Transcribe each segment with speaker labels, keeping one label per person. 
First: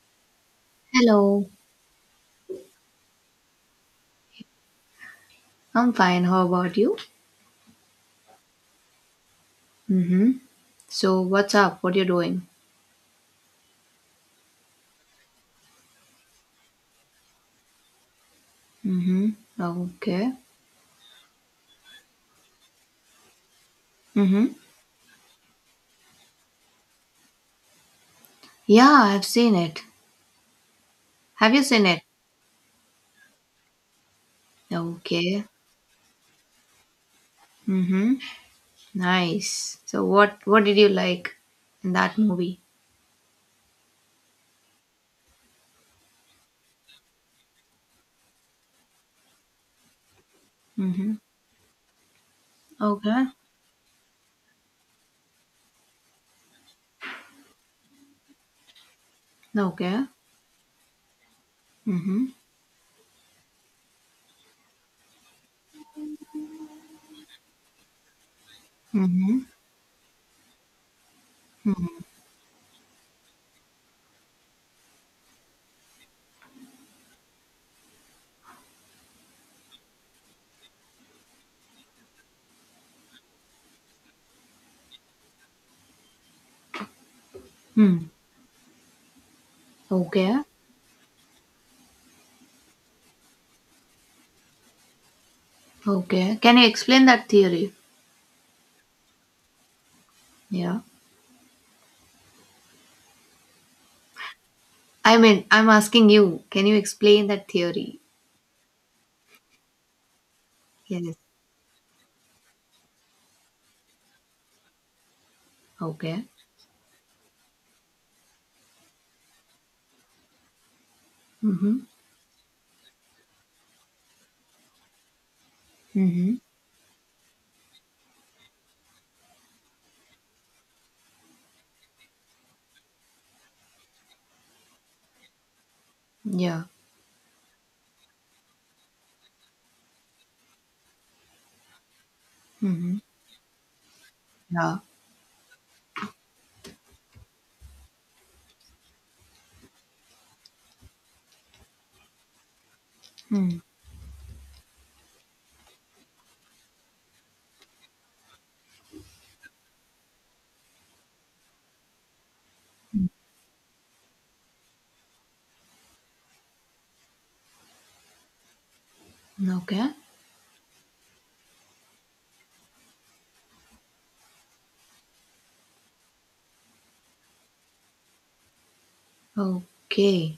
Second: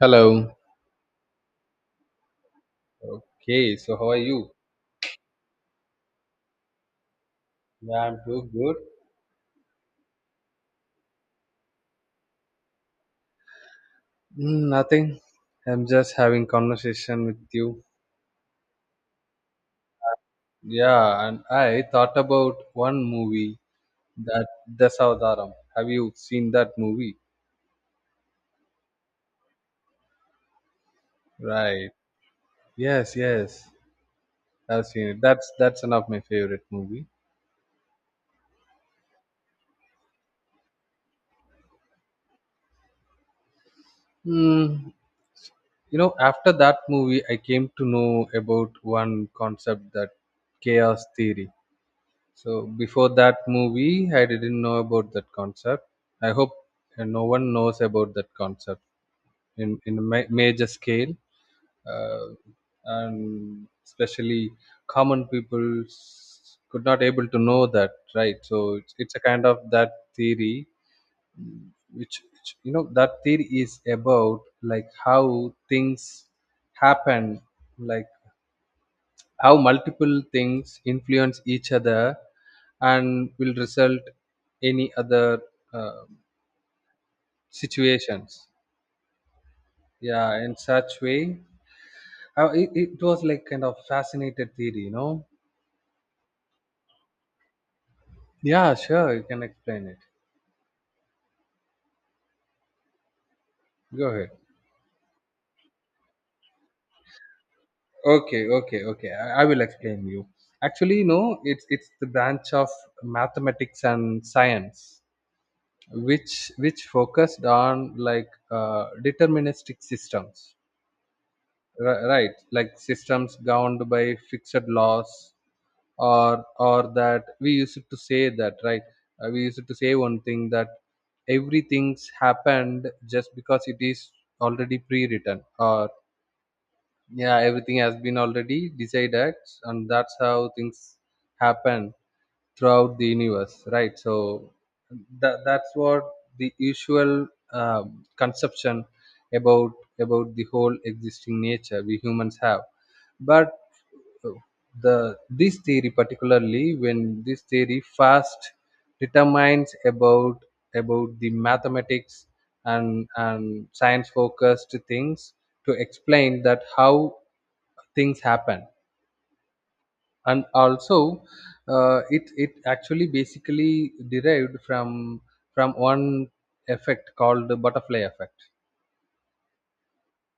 Speaker 1: Hello.
Speaker 2: Hello,
Speaker 1: Okay, so how are you?
Speaker 2: I'm fine. How about you?
Speaker 1: Yeah, I'm doing good.
Speaker 2: Mm-hmm. So what's up? What you doing?
Speaker 1: Nothing. I'm just having conversation with you.
Speaker 2: Mm-hmm. Okay.
Speaker 1: Yeah, and I thought about one movie
Speaker 2: Mm-hmm.
Speaker 1: that Dasavataram. Have you seen that movie?
Speaker 2: Yeah, I've seen it. Have you seen
Speaker 1: Right.
Speaker 2: it?
Speaker 1: Yes. I've seen it.
Speaker 2: Okay.
Speaker 1: That's one of my favorite movie.
Speaker 2: Mm-hmm. Nice. So what did you like in that movie?
Speaker 1: Mm, you know, after that movie, I came to know about one concept: that chaos
Speaker 2: Mm-hmm.
Speaker 1: theory. So before
Speaker 2: Okay.
Speaker 1: that movie, I didn't know about that concept. I hope no one knows about that concept in a
Speaker 2: Okay.
Speaker 1: major scale,
Speaker 2: Mm-hmm.
Speaker 1: uh, and especially common people could not able to know that, right? So it's a
Speaker 2: Mm-hmm.
Speaker 1: kind of that theory,
Speaker 2: Mm-hmm.
Speaker 1: which, you know, that theory is about like how things happen, like how multiple things influence each other and will result any other uh,
Speaker 2: Hmm.
Speaker 1: situations,
Speaker 2: Okay.
Speaker 1: yeah, in such way. It was like kind of fascinated theory, you know.
Speaker 2: Okay. Can you explain that theory?
Speaker 1: Yeah, sure, you can explain it,
Speaker 2: Yeah.
Speaker 1: go ahead.
Speaker 2: I mean, I'm asking you, can you explain that theory?
Speaker 1: Okay, I will explain you. Actually
Speaker 2: Yes.
Speaker 1: no, it's the branch of mathematics and science,
Speaker 2: Okay.
Speaker 1: which focused on like deterministic systems.
Speaker 2: Mm-hmm.
Speaker 1: Right, like systems governed by fixed laws.
Speaker 2: Mhm.
Speaker 1: Or that we used to say that, right? We used to say one thing, that everything's happened just because it is already pre-written, or
Speaker 2: Yeah.
Speaker 1: yeah, everything has been already decided, and that's how things happen throughout
Speaker 2: Mhm.
Speaker 1: the universe, right? So
Speaker 2: Yeah.
Speaker 1: that's what the usual conception about the whole existing nature we humans have. But
Speaker 2: Mm.
Speaker 1: the this theory, particularly when this theory first determines about the mathematics and science focused things to explain that how things happen.
Speaker 2: Okay.
Speaker 1: And also it it actually basically derived from one effect called the butterfly effect.
Speaker 2: Okay.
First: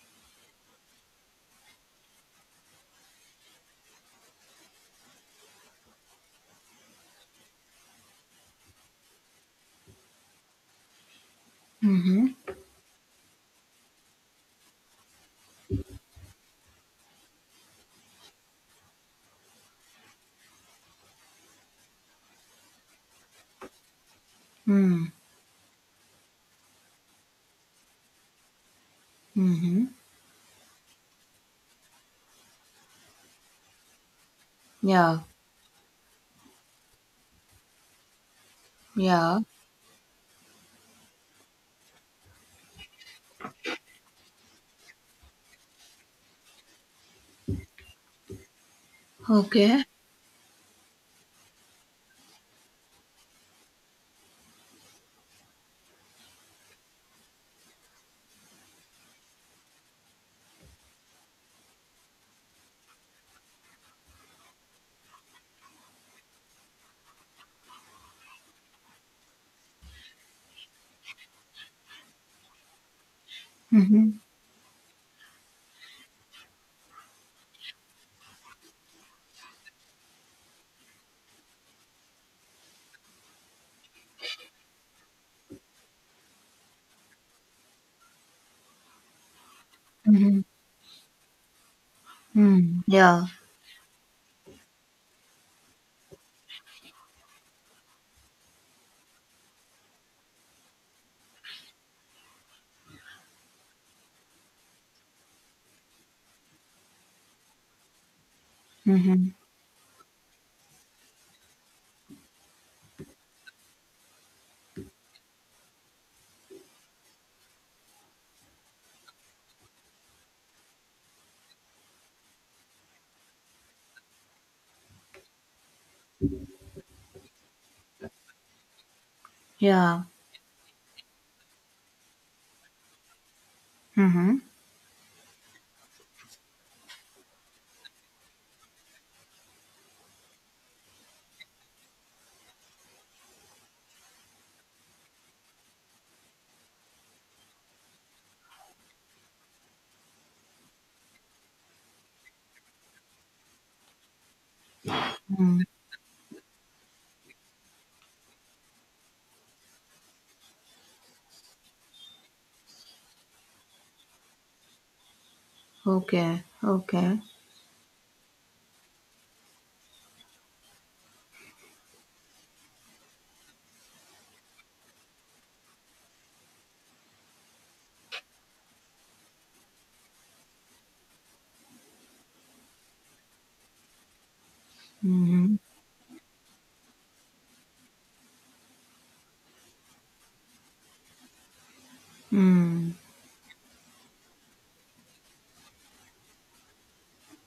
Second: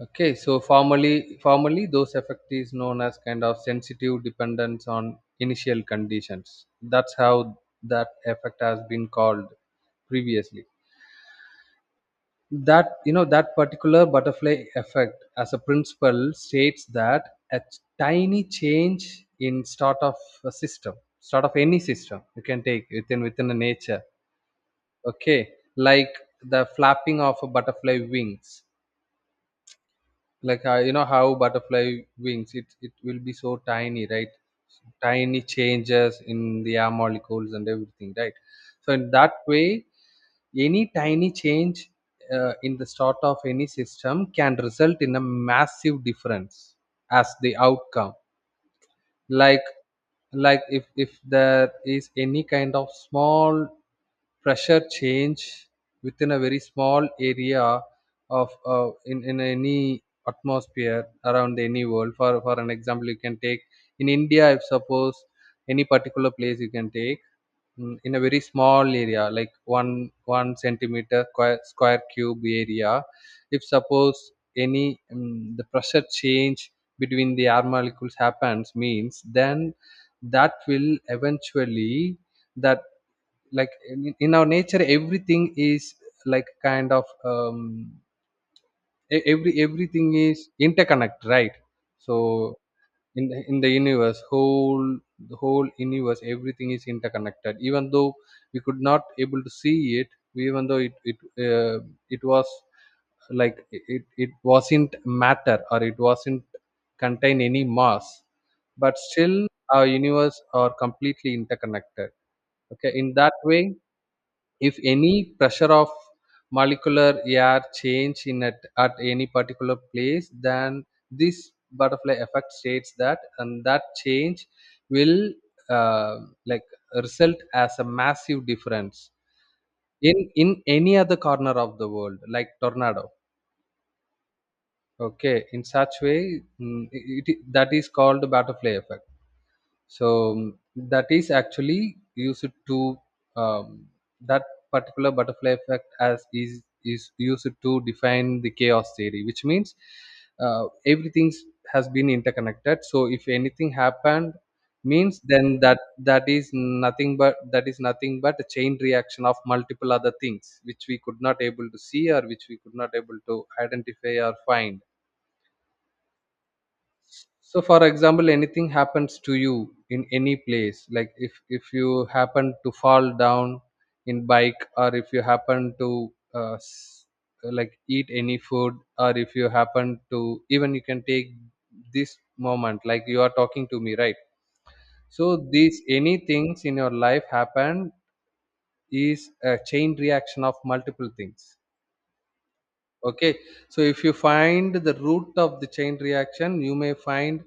Speaker 1: Okay, so formally, those effect is known as kind of sensitive dependence on initial conditions. That's how that effect has been called previously.
Speaker 2: Mhm.
Speaker 1: That, you know, that particular butterfly effect as a principle states that a tiny change in start of a system, start of any system you can take within the nature.
Speaker 2: Mm.
Speaker 1: Okay, like the flapping of a butterfly wings,
Speaker 2: Mhm.
Speaker 1: like you know how butterfly wings, it will be so tiny, right?
Speaker 2: Yeah.
Speaker 1: Tiny changes in the air molecules and everything, right? So in that
Speaker 2: Yeah.
Speaker 1: way, any tiny change in the start of any system can result in a massive difference as the outcome. like
Speaker 2: Okay.
Speaker 1: like if there is any kind of small pressure change within a very small area of in any atmosphere around any world. For an example you can take, in india, if suppose any particular place you can take, in a very small area like one centimeter square, square cube area, if suppose
Speaker 2: Mhm.
Speaker 1: any the pressure change between the air molecules happens, means then that will eventually, that like in our nature, everything is like kind of everything is
Speaker 2: Mhm.
Speaker 1: interconnect, right? So
Speaker 2: Mm.
Speaker 1: in
Speaker 2: Yeah.
Speaker 1: in the universe whole, the whole universe, everything is interconnected, even though we could not able to see it, even though it uh, it was like it wasn't matter or it wasn't contain any mass, but
Speaker 2: Mhm.
Speaker 1: still our universe are completely interconnected. Okay, in that way, if any pressure of molecular air change in at any particular place, then this butterfly effect states that and that change will uh, like result as a massive difference
Speaker 2: Yeah.
Speaker 1: in any other corner of the world, like tornado.
Speaker 2: Mhm.
Speaker 1: Okay, in such way, that is called butterfly effect. So that is actually used to um, that particular butterfly effect as is used to define the chaos theory, which means everything has been interconnected. So if anything happened, means then
Speaker 2: Mm.
Speaker 1: that is nothing but a chain reaction of multiple other things which we could not able to see or which we could not able to identify or find.
Speaker 2: Okay. Okay.
Speaker 1: So for example, anything happens to you in any place, like if you happen to fall down in bike, or if you happen to like eat any food, or if you happen to, even you can take this moment, like you are talking to me, right? So
Speaker 2: Mhm.
Speaker 1: these any things in your life happen is a chain reaction of multiple things.
Speaker 2: Mm.
Speaker 1: Okay, so if you find the root of the chain reaction, you may find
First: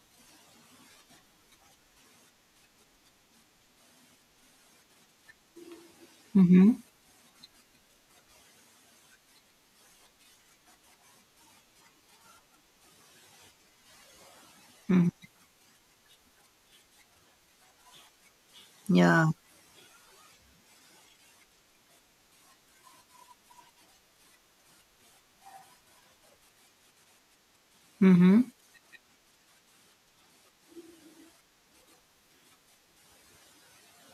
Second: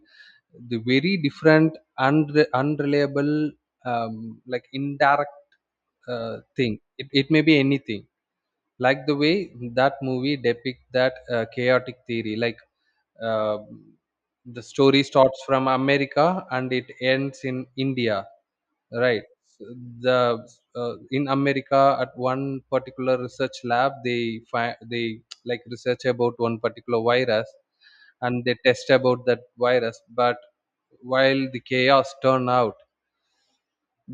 Speaker 1: the very different unreliable like indirect
Speaker 2: Mhm.
Speaker 1: thing. It may be anything, like the way that movie depict that chaotic theory. Like uh, the story
Speaker 2: Mm.
Speaker 1: starts from America and it ends in India. Right.
Speaker 2: Yeah.
Speaker 1: So The in America at one particular research lab, they they like research about one particular virus and
Speaker 2: Mhm.
Speaker 1: they test about that virus. But while the chaos turn out,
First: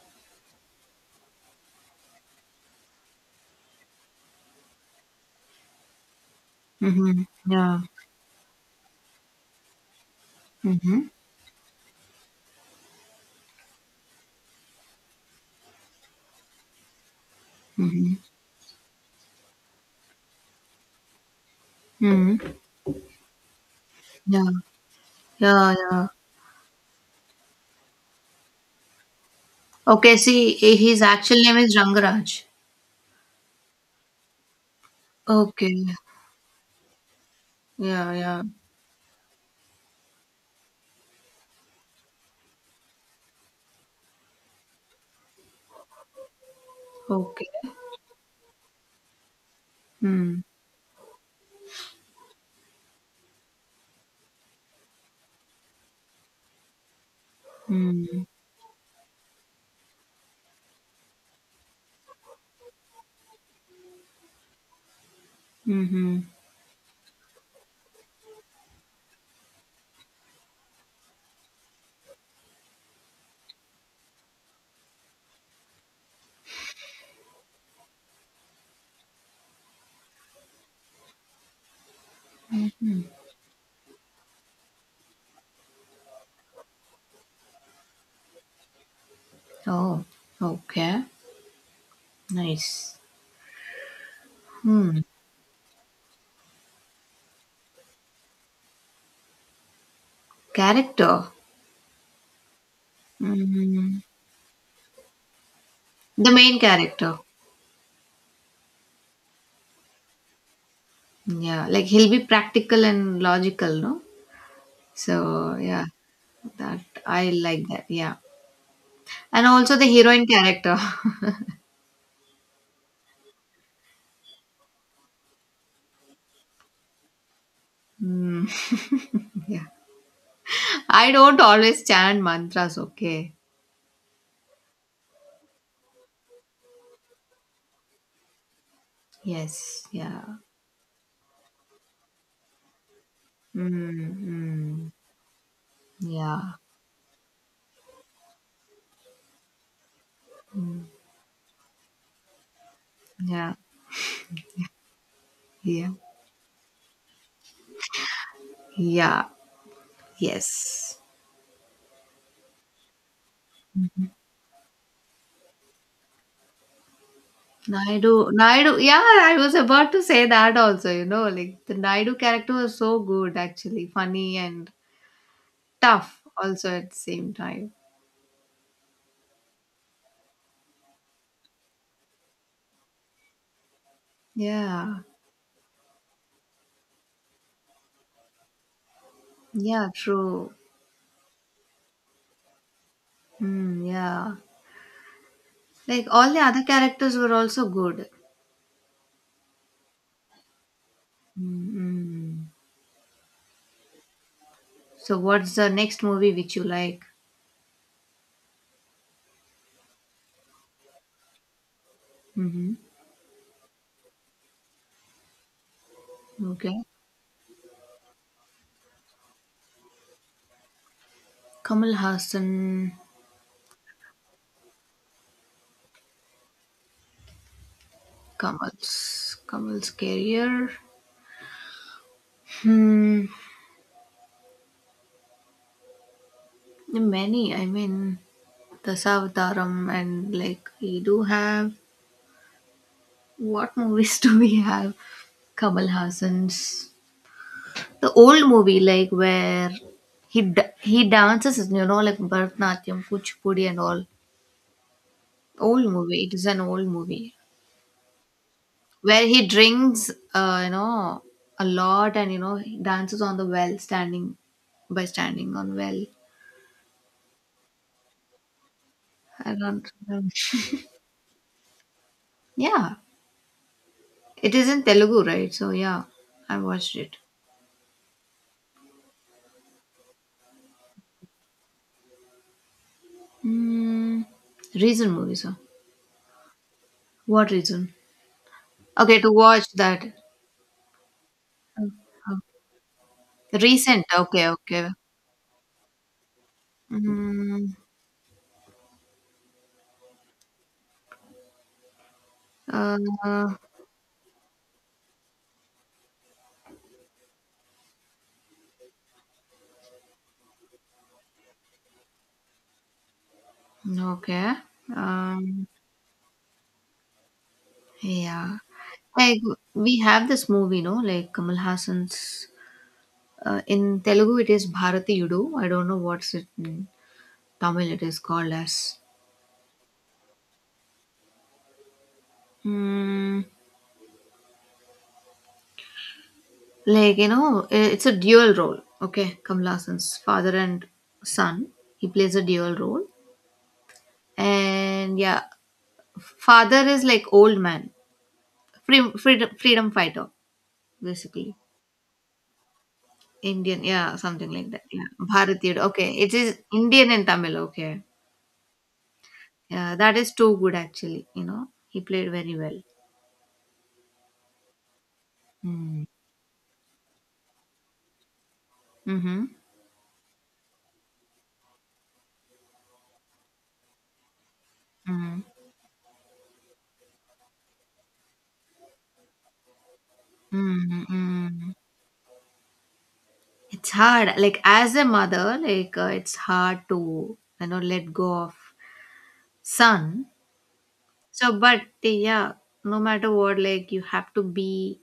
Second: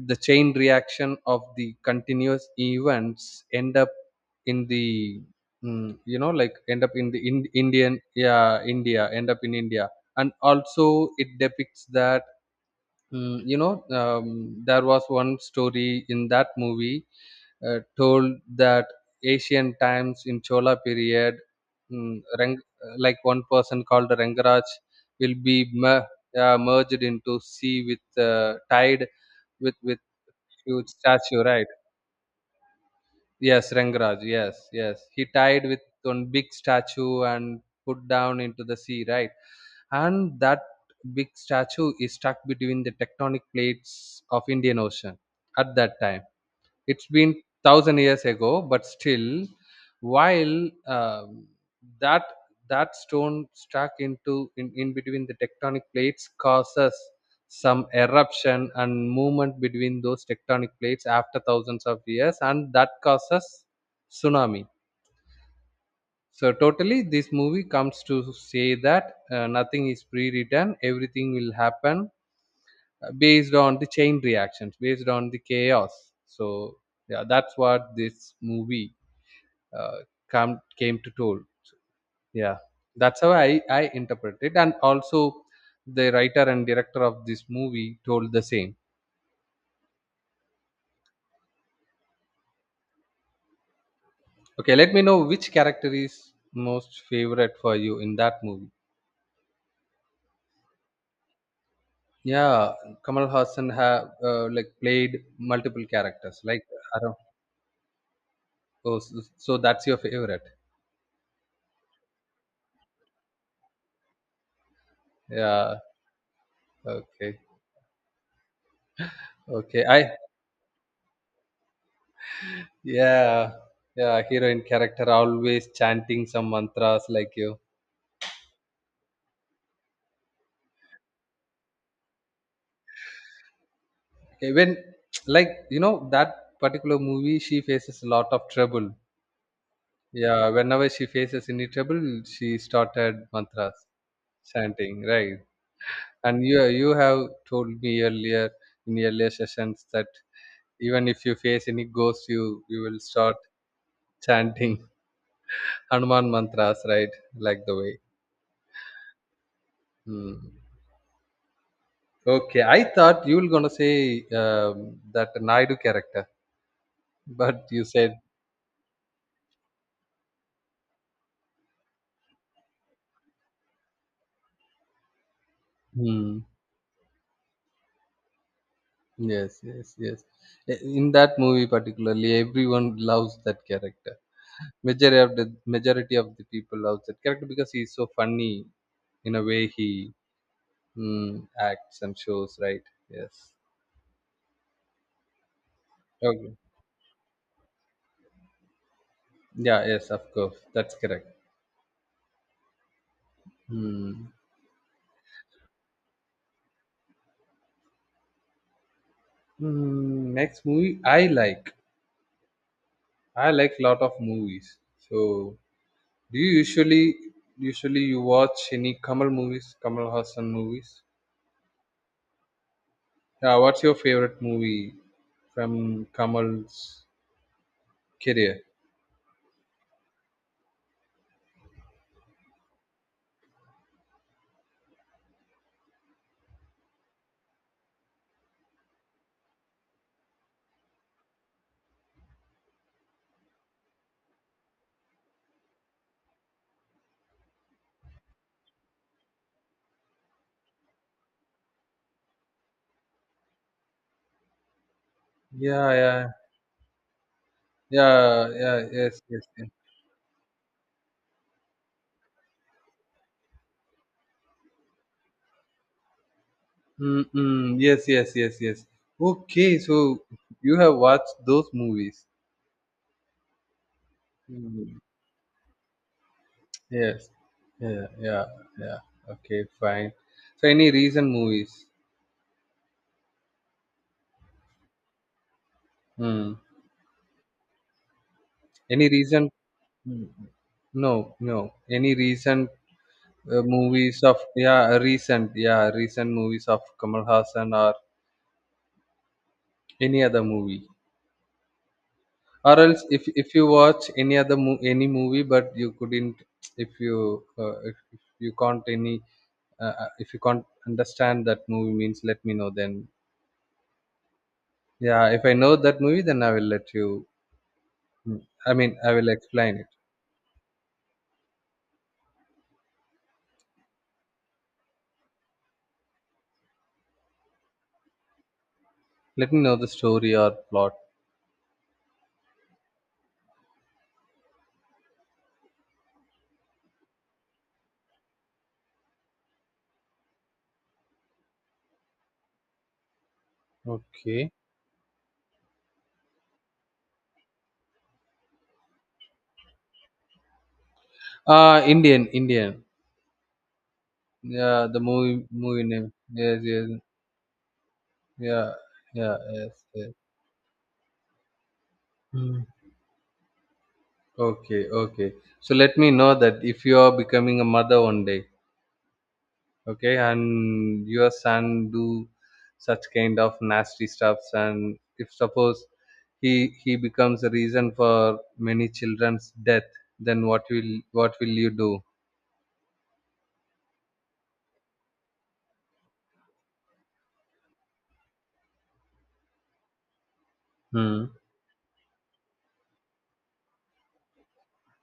Speaker 1: the chain reaction of the continuous events end up in you know, like end up in the
Speaker 2: Mhm.
Speaker 1: in,
Speaker 2: Yeah.
Speaker 1: Indian yeah India end up in India. And
Speaker 2: Mhm.
Speaker 1: also it depicts that, you know, there was one story in that movie
Speaker 2: Mhm.
Speaker 1: told that ancient times in Chola period, mm,
Speaker 2: Mm.
Speaker 1: Rang, like one person called
Speaker 2: Yeah.
Speaker 1: Rangaraj will be
Speaker 2: Yeah. Yeah.
Speaker 1: merged into sea with tide with
Speaker 2: Okay. See,
Speaker 1: huge
Speaker 2: his
Speaker 1: statue,
Speaker 2: actual name
Speaker 1: right?
Speaker 2: is Rangaraj.
Speaker 1: Yes, Rangaraj. Yes. He tied
Speaker 2: Okay.
Speaker 1: with one big statue and put
Speaker 2: Yeah,
Speaker 1: down
Speaker 2: yeah.
Speaker 1: into the sea, right? And that big statue is stuck between the tectonic plates of Indian Ocean. At that time it's been
Speaker 2: Okay.
Speaker 1: 1,000 years ago, but still,
Speaker 2: Hmm.
Speaker 1: while um, that that stone stuck into in between the tectonic plates causes some
Speaker 2: Hmm.
Speaker 1: eruption and movement between those tectonic plates after thousands of years, and that causes tsunami.
Speaker 2: Mm-hmm.
Speaker 1: So totally, this movie comes to say that nothing is pre-written. Everything will happen based on the chain reactions, based on the chaos. So yeah, that's what this movie uh, come came to told. Yeah, that's how I interpret it, and also the writer and director of this movie told the same.
Speaker 2: Oh, okay. Nice.
Speaker 1: Okay, let
Speaker 2: Hmm.
Speaker 1: me know which character is most favorite for you in that movie.
Speaker 2: Character.
Speaker 1: Yeah, Kamal Hassan
Speaker 2: Mm-hmm.
Speaker 1: have like played multiple
Speaker 2: The
Speaker 1: characters.
Speaker 2: main
Speaker 1: Like I don't.
Speaker 2: character.
Speaker 1: Oh, so, so that's your favorite.
Speaker 2: Yeah, like he'll be practical and logical, no? So,
Speaker 1: Yeah.
Speaker 2: yeah, that I
Speaker 1: Okay.
Speaker 2: like that. Yeah. And also
Speaker 1: Okay.
Speaker 2: the
Speaker 1: I.
Speaker 2: heroine character.
Speaker 1: Yeah. Yeah. Heroine character always chanting some mantras like you.
Speaker 2: Hmm. Yeah. I don't always chant mantras, okay?
Speaker 1: Okay. When like you know that particular movie, she faces a lot of trouble.
Speaker 2: Yes. Yeah.
Speaker 1: Yeah. Whenever she faces any trouble, she started mantras
Speaker 2: Mm-hmm.
Speaker 1: chanting. Right. And
Speaker 2: Yeah.
Speaker 1: you have told me earlier, in earlier sessions, that even if you face any ghost, you will start
Speaker 2: Yeah.
Speaker 1: chanting
Speaker 2: Yeah.
Speaker 1: Hanuman mantras, right, like the way.
Speaker 2: Yeah,
Speaker 1: Hmm.
Speaker 2: yes.
Speaker 1: Okay, I thought you were gonna say that Naidu character but you said,
Speaker 2: Naidu, Naidu, yeah, I was about to say that also, you know, like the Naidu character was so good actually, funny and tough
Speaker 1: hmm,
Speaker 2: also at the same time.
Speaker 1: yes. In that movie particularly, everyone loves that character.
Speaker 2: Yeah,
Speaker 1: Majority of the, majority of the people loves that character because he's so funny in a way
Speaker 2: yeah,
Speaker 1: he
Speaker 2: true.
Speaker 1: mm, acts and shows, right? Yes.
Speaker 2: Yeah, like all the
Speaker 1: Okay,
Speaker 2: other characters were also good.
Speaker 1: yeah, yes, of course, that's correct.
Speaker 2: Mm-hmm.
Speaker 1: Hmm.
Speaker 2: So, what's the next movie which you like?
Speaker 1: Hmm, next movie I like.
Speaker 2: Mm-hmm.
Speaker 1: I like a lot of movies. So do you
Speaker 2: Okay,
Speaker 1: usually you watch any Kamal movies, Kamal Hassan movies?
Speaker 2: Kamal Hassan,
Speaker 1: Yeah, what's your favorite movie from Kamal's career?
Speaker 2: Kamal's career. Hmm, many. I mean, the Savdaram and like we do have what movies do we have? Kamal Hassan's the old movie like where he dances, you know, like Bharatanatyam, Kuchipudi and all. Old
Speaker 1: Yeah,
Speaker 2: movie.
Speaker 1: yeah,
Speaker 2: It is an old movie
Speaker 1: yeah, yeah, yes,
Speaker 2: where
Speaker 1: yes,
Speaker 2: he
Speaker 1: yes.
Speaker 2: drinks, you know, a lot, and you know he dances on the well, standing by standing on well.
Speaker 1: Mm-mm, yes, yes, yes, yes.
Speaker 2: I
Speaker 1: Okay,
Speaker 2: don't
Speaker 1: so
Speaker 2: remember.
Speaker 1: you have watched those movies.
Speaker 2: Yeah, it is in
Speaker 1: Hmm.
Speaker 2: Telugu, right? So yeah, I watched it.
Speaker 1: Yes. Yeah. Yeah. Yeah. Okay. Fine. So, any recent movies?
Speaker 2: Mm, recent movies, huh?
Speaker 1: Hmm.
Speaker 2: What reason?
Speaker 1: Any
Speaker 2: Okay, to
Speaker 1: recent?
Speaker 2: watch that.
Speaker 1: No. No.
Speaker 2: Oh,
Speaker 1: Any
Speaker 2: oh.
Speaker 1: recent
Speaker 2: Recent.
Speaker 1: movies of
Speaker 2: Okay, okay.
Speaker 1: yeah recent movies of Kamal Hassan
Speaker 2: Mm,
Speaker 1: or any other movie? Or else, if
Speaker 2: uh,
Speaker 1: you watch any other any movie, but you couldn't, if you can't any if you can't understand that movie means, let me know. Then
Speaker 2: okay.
Speaker 1: yeah, if I
Speaker 2: Um,
Speaker 1: know that movie, then I will let you. Mm.
Speaker 2: yeah.
Speaker 1: I mean, I will
Speaker 2: Like
Speaker 1: explain it.
Speaker 2: we have this movie, no? Like Kamal Hassan's. In Telugu, it is Bharati Yudu. I don't know what's it in Tamil. It is called as.
Speaker 1: Let me know the story or plot.
Speaker 2: Mm, like, you know, it's a dual role. Okay, Kamal Hassan's father and son. He plays a dual role.
Speaker 1: Okay.
Speaker 2: And yeah, father is like old man, freedom fighter basically.
Speaker 1: Uh, Indian.
Speaker 2: Indian, yeah, something like that,
Speaker 1: Yeah, the
Speaker 2: yeah. Bharatiyar,
Speaker 1: movie
Speaker 2: okay,
Speaker 1: name.
Speaker 2: it is
Speaker 1: Yes.
Speaker 2: Indian and Tamil, okay.
Speaker 1: Yeah, yeah, yes,
Speaker 2: Yeah,
Speaker 1: yes.
Speaker 2: that is too good actually, you know, he played very
Speaker 1: Mm.
Speaker 2: well.
Speaker 1: Okay, okay. So let
Speaker 2: Mm.
Speaker 1: me know that, if you are becoming a mother one day,
Speaker 2: Mm-hmm.
Speaker 1: okay, and your son do such kind of nasty stuffs, and if
Speaker 2: Mm-hmm.
Speaker 1: suppose he becomes a reason for many children's death, then what will
Speaker 2: Mm-hmm.
Speaker 1: you do?
Speaker 2: It's hard, like as a mother, like it's hard to, you know, let go of son.
Speaker 1: Hmm.
Speaker 2: So, but yeah, no matter what, like you have to be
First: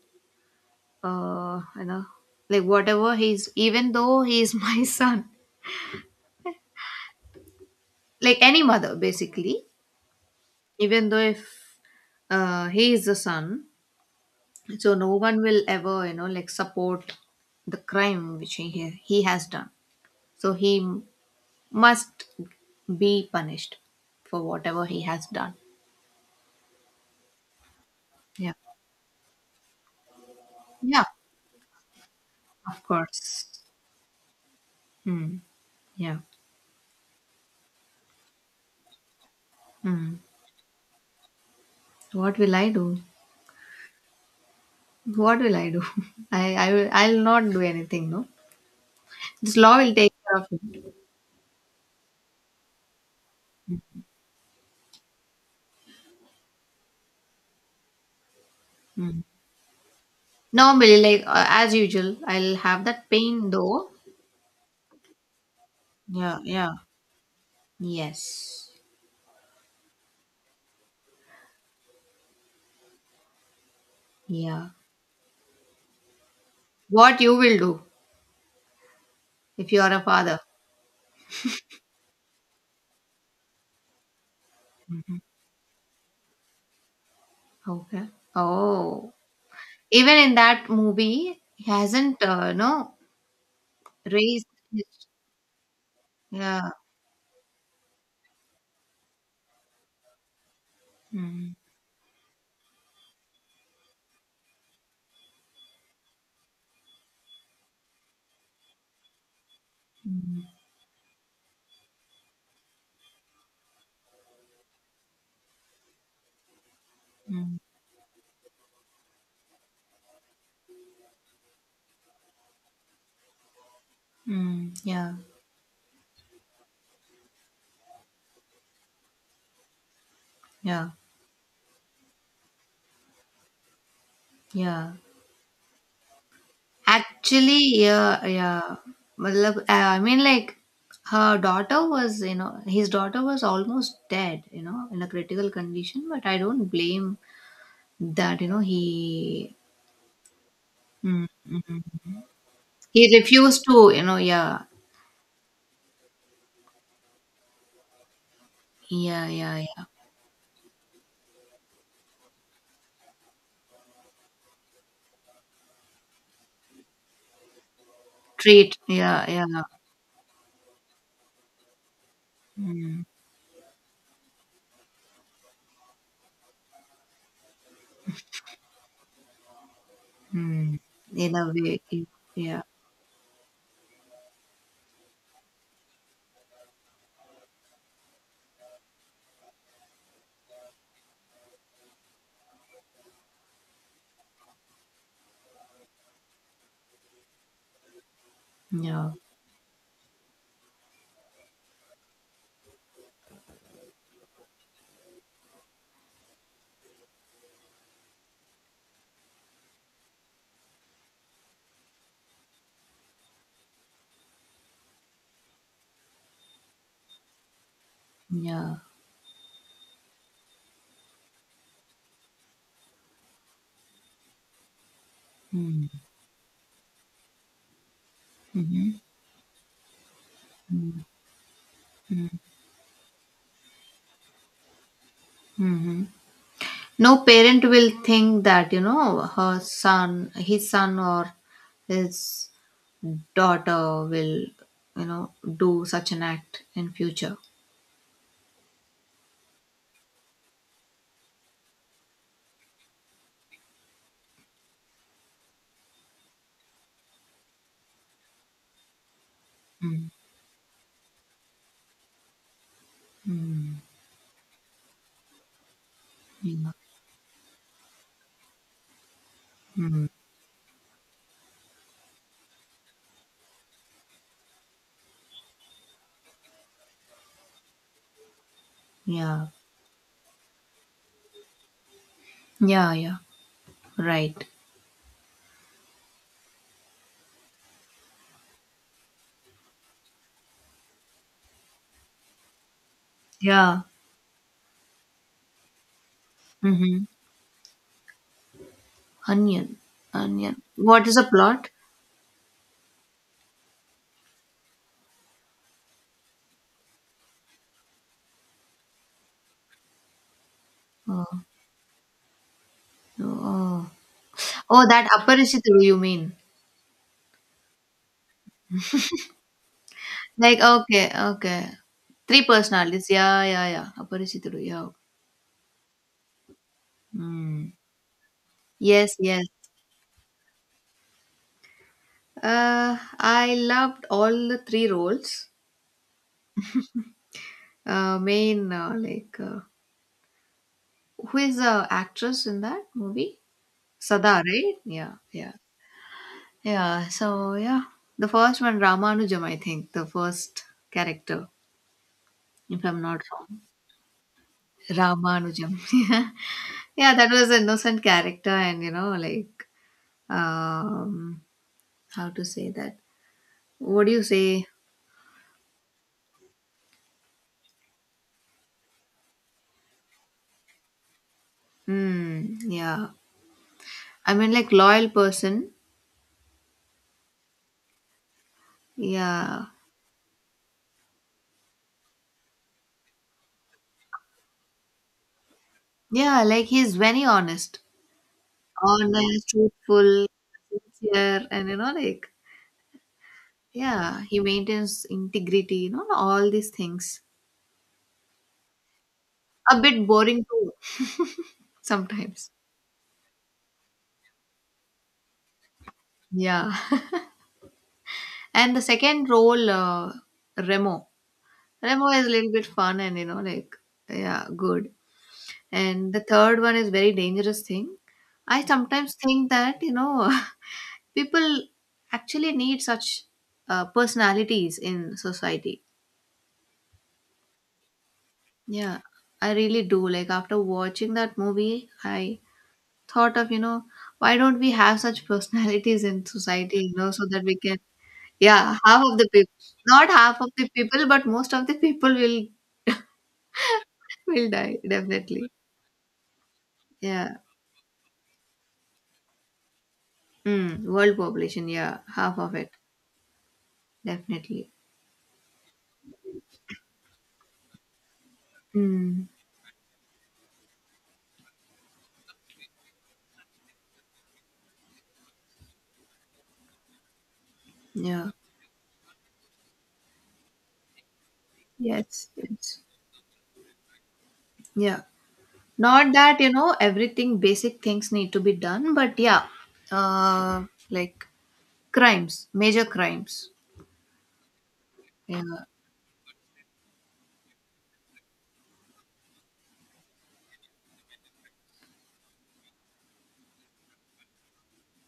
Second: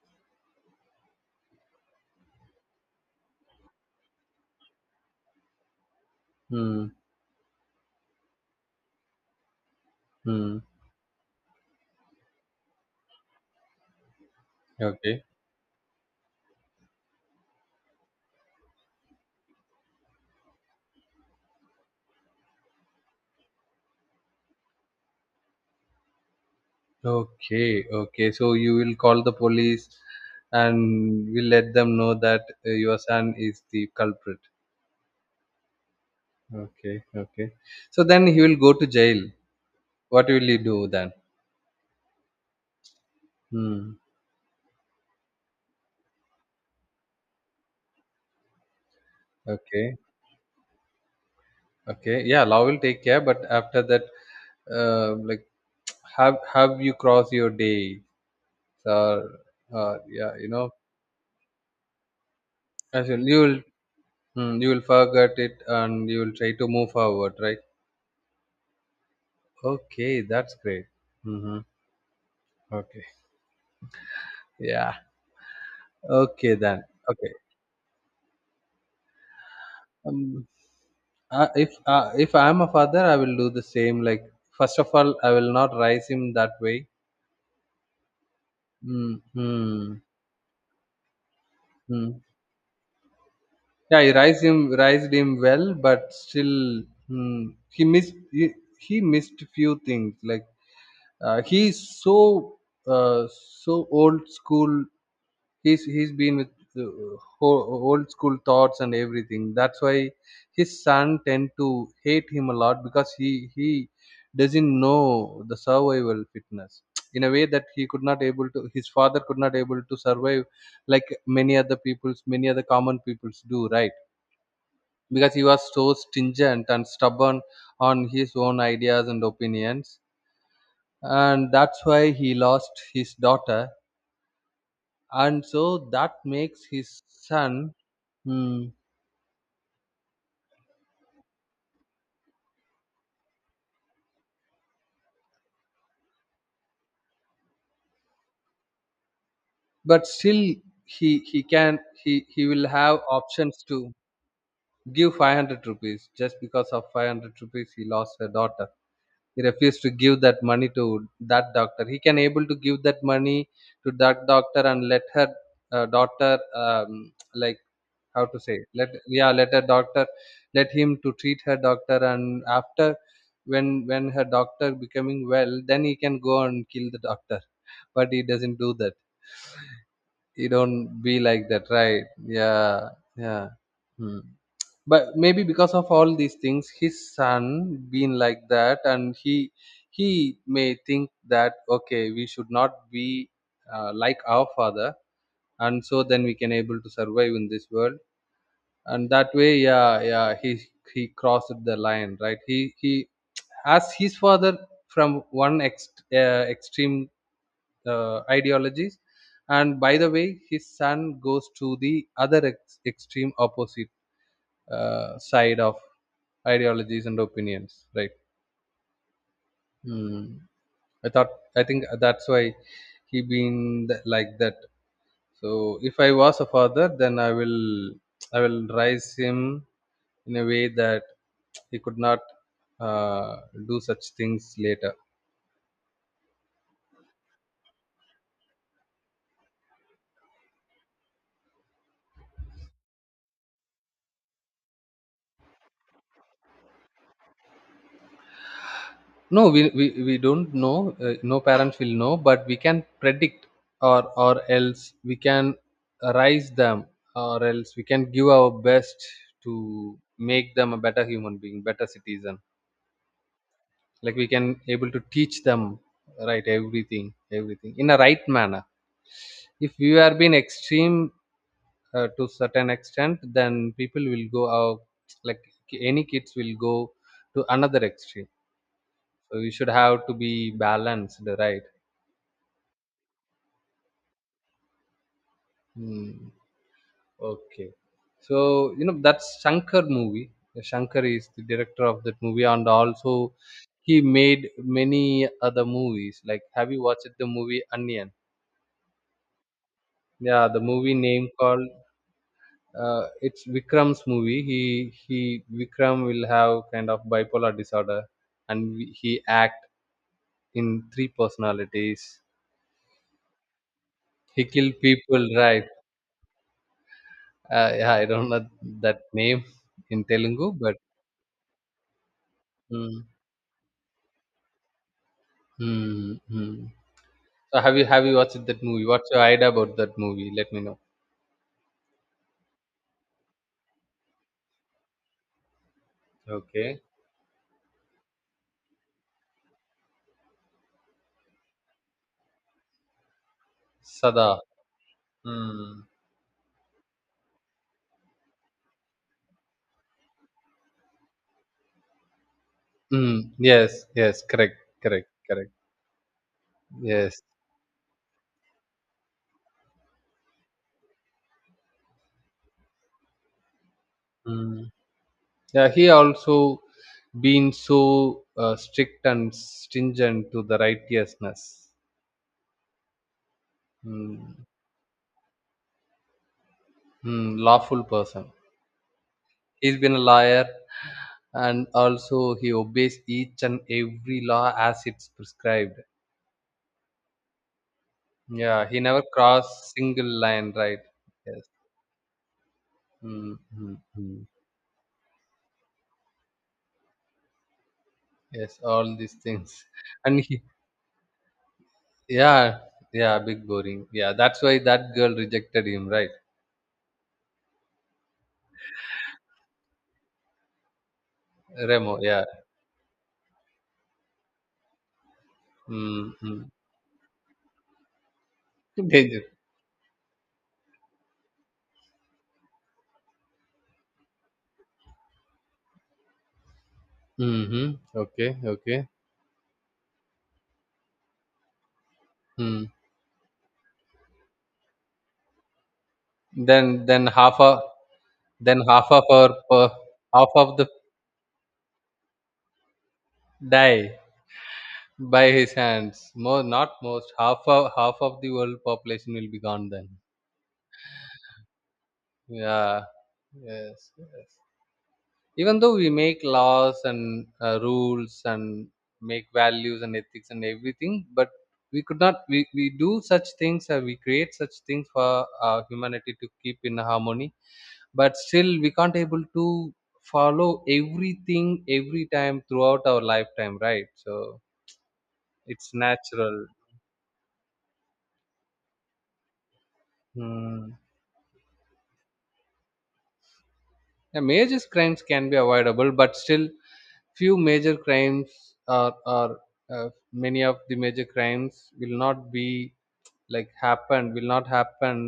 Speaker 2: you know, like whatever he's, even though he's my son,
Speaker 1: Hmm.
Speaker 2: like any mother basically,
Speaker 1: Hmm.
Speaker 2: even though if he is the son, so no
Speaker 1: Okay.
Speaker 2: one will ever, you know, like support the crime which he has done. So he must be punished for whatever he has done.
Speaker 1: Okay. Okay.
Speaker 2: Yeah.
Speaker 1: So you will call the police
Speaker 2: Yeah,
Speaker 1: and will let them know that
Speaker 2: of
Speaker 1: your son
Speaker 2: course.
Speaker 1: is the culprit.
Speaker 2: Hmm. Yeah.
Speaker 1: Okay. Okay. So then he will go to jail.
Speaker 2: Hmm.
Speaker 1: What will he do then?
Speaker 2: What will I do?
Speaker 1: Hmm.
Speaker 2: What will I do? I'll not do anything, no, this law will
Speaker 1: Okay.
Speaker 2: take care of it.
Speaker 1: Okay. Yeah. Law will take care. But after that, like, have you crossed your day?
Speaker 2: Mm.
Speaker 1: Or, or yeah, you know,
Speaker 2: Normally, like as usual, I'll have that
Speaker 1: as in you
Speaker 2: pain
Speaker 1: will,
Speaker 2: though.
Speaker 1: hmm, you will forget it and you will
Speaker 2: Yeah,
Speaker 1: try to
Speaker 2: yeah.
Speaker 1: move forward, right?
Speaker 2: Yes.
Speaker 1: Okay, that's great. Hmm. Okay.
Speaker 2: Yeah.
Speaker 1: Yeah. Okay then.
Speaker 2: What
Speaker 1: Okay.
Speaker 2: you will do if you are a father.
Speaker 1: Um. If I am a father, I will do the same. Like first of all, I will not raise him that way.
Speaker 2: Okay. Oh.
Speaker 1: Mm, Hmm.
Speaker 2: Even in that movie, he
Speaker 1: Mm.
Speaker 2: hasn't, no,
Speaker 1: Yeah, he raised
Speaker 2: raised
Speaker 1: him
Speaker 2: his.
Speaker 1: raised him well, but still,
Speaker 2: Yeah.
Speaker 1: Hmm. He missed few things. Like
Speaker 2: Mm,
Speaker 1: he is so so old school. He's been with uh, old school thoughts and everything. That's why
Speaker 2: mm,
Speaker 1: his son tend to hate him a lot because he doesn't know the survival fitness in a way
Speaker 2: mm,
Speaker 1: that he could not able to his father could not able to survive like many other peoples, many other common peoples do, right?
Speaker 2: mm, yeah.
Speaker 1: Because he was so stringent and stubborn on his own ideas and opinions,
Speaker 2: Yeah.
Speaker 1: and that's why he lost his daughter,
Speaker 2: Yeah.
Speaker 1: and so that makes his
Speaker 2: Actually,
Speaker 1: son.
Speaker 2: yeah,
Speaker 1: Hmm.
Speaker 2: yeah. Matlab, I mean, like, her daughter was, you know, his daughter was almost dead, you know, in a critical condition. But I don't blame that, you know, he,
Speaker 1: But still,
Speaker 2: mm,
Speaker 1: he can he will have
Speaker 2: he
Speaker 1: options
Speaker 2: refused
Speaker 1: to
Speaker 2: to, you know, yeah,
Speaker 1: give 500 rupees. Just because of 500 rupees, he lost a daughter.
Speaker 2: yeah,
Speaker 1: He
Speaker 2: yeah,
Speaker 1: refused
Speaker 2: yeah,
Speaker 1: to give that money to that doctor. He can able to give that money to that doctor and let her daughter, like, how to say,
Speaker 2: treat,
Speaker 1: let,
Speaker 2: yeah,
Speaker 1: yeah, let
Speaker 2: yeah,
Speaker 1: her doctor, let him to treat her doctor, and after
Speaker 2: mm,
Speaker 1: when her doctor becoming well, then he can go and kill the doctor. But he doesn't do that. He don't
Speaker 2: mm,
Speaker 1: be
Speaker 2: in a
Speaker 1: like that,
Speaker 2: way, yeah,
Speaker 1: right?
Speaker 2: yeah,
Speaker 1: Yeah, yeah. Hmm. But maybe because of all these things, his son been like that, and he may think that okay, we should not be like our father, and so then we can able to survive in this world, and
Speaker 2: yeah,
Speaker 1: that way, yeah, yeah, he crossed the line, right? He as his father, from one extreme ideologies, and by the way, his son goes to the other extreme opposite side of ideologies and opinions, right?
Speaker 2: yeah.
Speaker 1: Hmm. I think that's why he been like that. So
Speaker 2: Mm.
Speaker 1: if I was a father, then I will
Speaker 2: Mm-hmm.
Speaker 1: raise him in a way
Speaker 2: Mm-hmm.
Speaker 1: that he could not uh, do such things later.
Speaker 2: Mm-hmm. No parent will think that, you know, her son, his son or his daughter will, you know, do such an act in future.
Speaker 1: No, we don't know. No parents will know, but we can predict, or else we can raise them, or else we can give our best to
Speaker 2: Mm.
Speaker 1: make them a better human being, better citizen.
Speaker 2: Mm.
Speaker 1: Like we can able to teach them right,
Speaker 2: Yeah.
Speaker 1: everything, everything in a right manner. If we
Speaker 2: Mm.
Speaker 1: are being extreme to certain extent, then people will go out, like, any kids will go to another extreme, so
Speaker 2: Yeah.
Speaker 1: we should have to be balanced, right?
Speaker 2: Yeah, yeah. Right.
Speaker 1: Hmm. Okay, so you know that's Shankar movie. Shankar is the director of that movie, and also
Speaker 2: Yeah.
Speaker 1: he made many other movies. Like, have you
Speaker 2: Mm-hmm.
Speaker 1: watched the movie Onion?
Speaker 2: Onion.
Speaker 1: Yeah,
Speaker 2: Onion.
Speaker 1: the movie
Speaker 2: What is a
Speaker 1: name called,
Speaker 2: plot?
Speaker 1: it's Vikram's movie. He Vikram will have kind of bipolar disorder, and he act in three
Speaker 2: Oh,
Speaker 1: personalities.
Speaker 2: oh.
Speaker 1: He kill
Speaker 2: Oh, that
Speaker 1: people, right?
Speaker 2: Aparishituru you mean.
Speaker 1: Yeah, I don't know that name in Telugu,
Speaker 2: Like,
Speaker 1: but
Speaker 2: okay, okay. Three
Speaker 1: mm,
Speaker 2: personalities. Yeah, yeah, yeah. Aparishituru, yeah.
Speaker 1: mm, mm. So
Speaker 2: Hmm.
Speaker 1: have you watched that movie? What's
Speaker 2: Yes,
Speaker 1: your
Speaker 2: yes.
Speaker 1: idea about that movie? Let me know.
Speaker 2: I loved all the three roles.
Speaker 1: Okay,
Speaker 2: Main, like, who is the actress in that movie?
Speaker 1: Sada.
Speaker 2: Sada, right? Yeah, yeah.
Speaker 1: Hmm.
Speaker 2: Yeah, so yeah. The first one, Ramanujam, I think, the first character, if I'm not
Speaker 1: Mm.
Speaker 2: wrong.
Speaker 1: Yes, yes, correct, correct, correct.
Speaker 2: Ramanujam. Yeah,
Speaker 1: Yes.
Speaker 2: that was an innocent character, and you know, like, um, how to say that? What do you say?
Speaker 1: Yeah, he also been so strict and stringent to the righteousness,
Speaker 2: Hmm, yeah. I
Speaker 1: mm,
Speaker 2: mean, like, loyal person.
Speaker 1: mm, lawful person.
Speaker 2: Yeah.
Speaker 1: He's been a lawyer, and also he obeys each and every law as it's prescribed.
Speaker 2: Yeah, like he's very honest.
Speaker 1: Yeah, he never
Speaker 2: Honest,
Speaker 1: crossed single
Speaker 2: truthful,
Speaker 1: line, right? Yes.
Speaker 2: sincere, and you know, like,
Speaker 1: Mm, mm, mm.
Speaker 2: yeah, he maintains integrity, you know, all these things.
Speaker 1: Yes, all these things,
Speaker 2: A bit
Speaker 1: and he,
Speaker 2: boring too, sometimes.
Speaker 1: yeah, yeah, big boring. Yeah, that's why that girl rejected him, right?
Speaker 2: Yeah. And the second role, Remo.
Speaker 1: Remo,
Speaker 2: Remo
Speaker 1: yeah.
Speaker 2: is a little bit fun and, you know, like, yeah, good. And the
Speaker 1: Mm-hmm.
Speaker 2: third one is very dangerous thing. I sometimes think that, you know, people actually need such personalities in society.
Speaker 1: Mhm. Okay. Okay.
Speaker 2: Yeah, I really do. Like after watching that movie, I
Speaker 1: Hmm.
Speaker 2: thought of, you know, why don't we have such personalities in
Speaker 1: Then
Speaker 2: society, you
Speaker 1: then
Speaker 2: know, so
Speaker 1: half
Speaker 2: that we
Speaker 1: of,
Speaker 2: can,
Speaker 1: then
Speaker 2: yeah,
Speaker 1: half
Speaker 2: half
Speaker 1: of
Speaker 2: of the
Speaker 1: our
Speaker 2: people,
Speaker 1: per,
Speaker 2: not
Speaker 1: half
Speaker 2: half of
Speaker 1: of the
Speaker 2: the people, but most of the people will
Speaker 1: die
Speaker 2: will die
Speaker 1: by
Speaker 2: definitely.
Speaker 1: his hands. More, not most,
Speaker 2: Yeah.
Speaker 1: half of, half of the world population will be gone then.
Speaker 2: Mm, world population, yeah, half of it
Speaker 1: Yeah. Yes. Yes.
Speaker 2: definitely.
Speaker 1: Even though we make laws and rules and
Speaker 2: Mm,
Speaker 1: make values and ethics and everything, but we could not we, we do such things, we create such things for humanity to keep in harmony, but
Speaker 2: yeah.
Speaker 1: still we can't able to follow everything every
Speaker 2: Yes,
Speaker 1: time
Speaker 2: yes.
Speaker 1: throughout our lifetime, right? So
Speaker 2: Yeah.
Speaker 1: it's
Speaker 2: Not that,
Speaker 1: natural.
Speaker 2: you know, everything basic things need to be done, but yeah, uh,
Speaker 1: Hmm.
Speaker 2: like crimes, major crimes.
Speaker 1: Yeah, major crimes can be
Speaker 2: Yeah.
Speaker 1: avoidable, but still few major crimes, or many of the major crimes will not be like happen, will not happen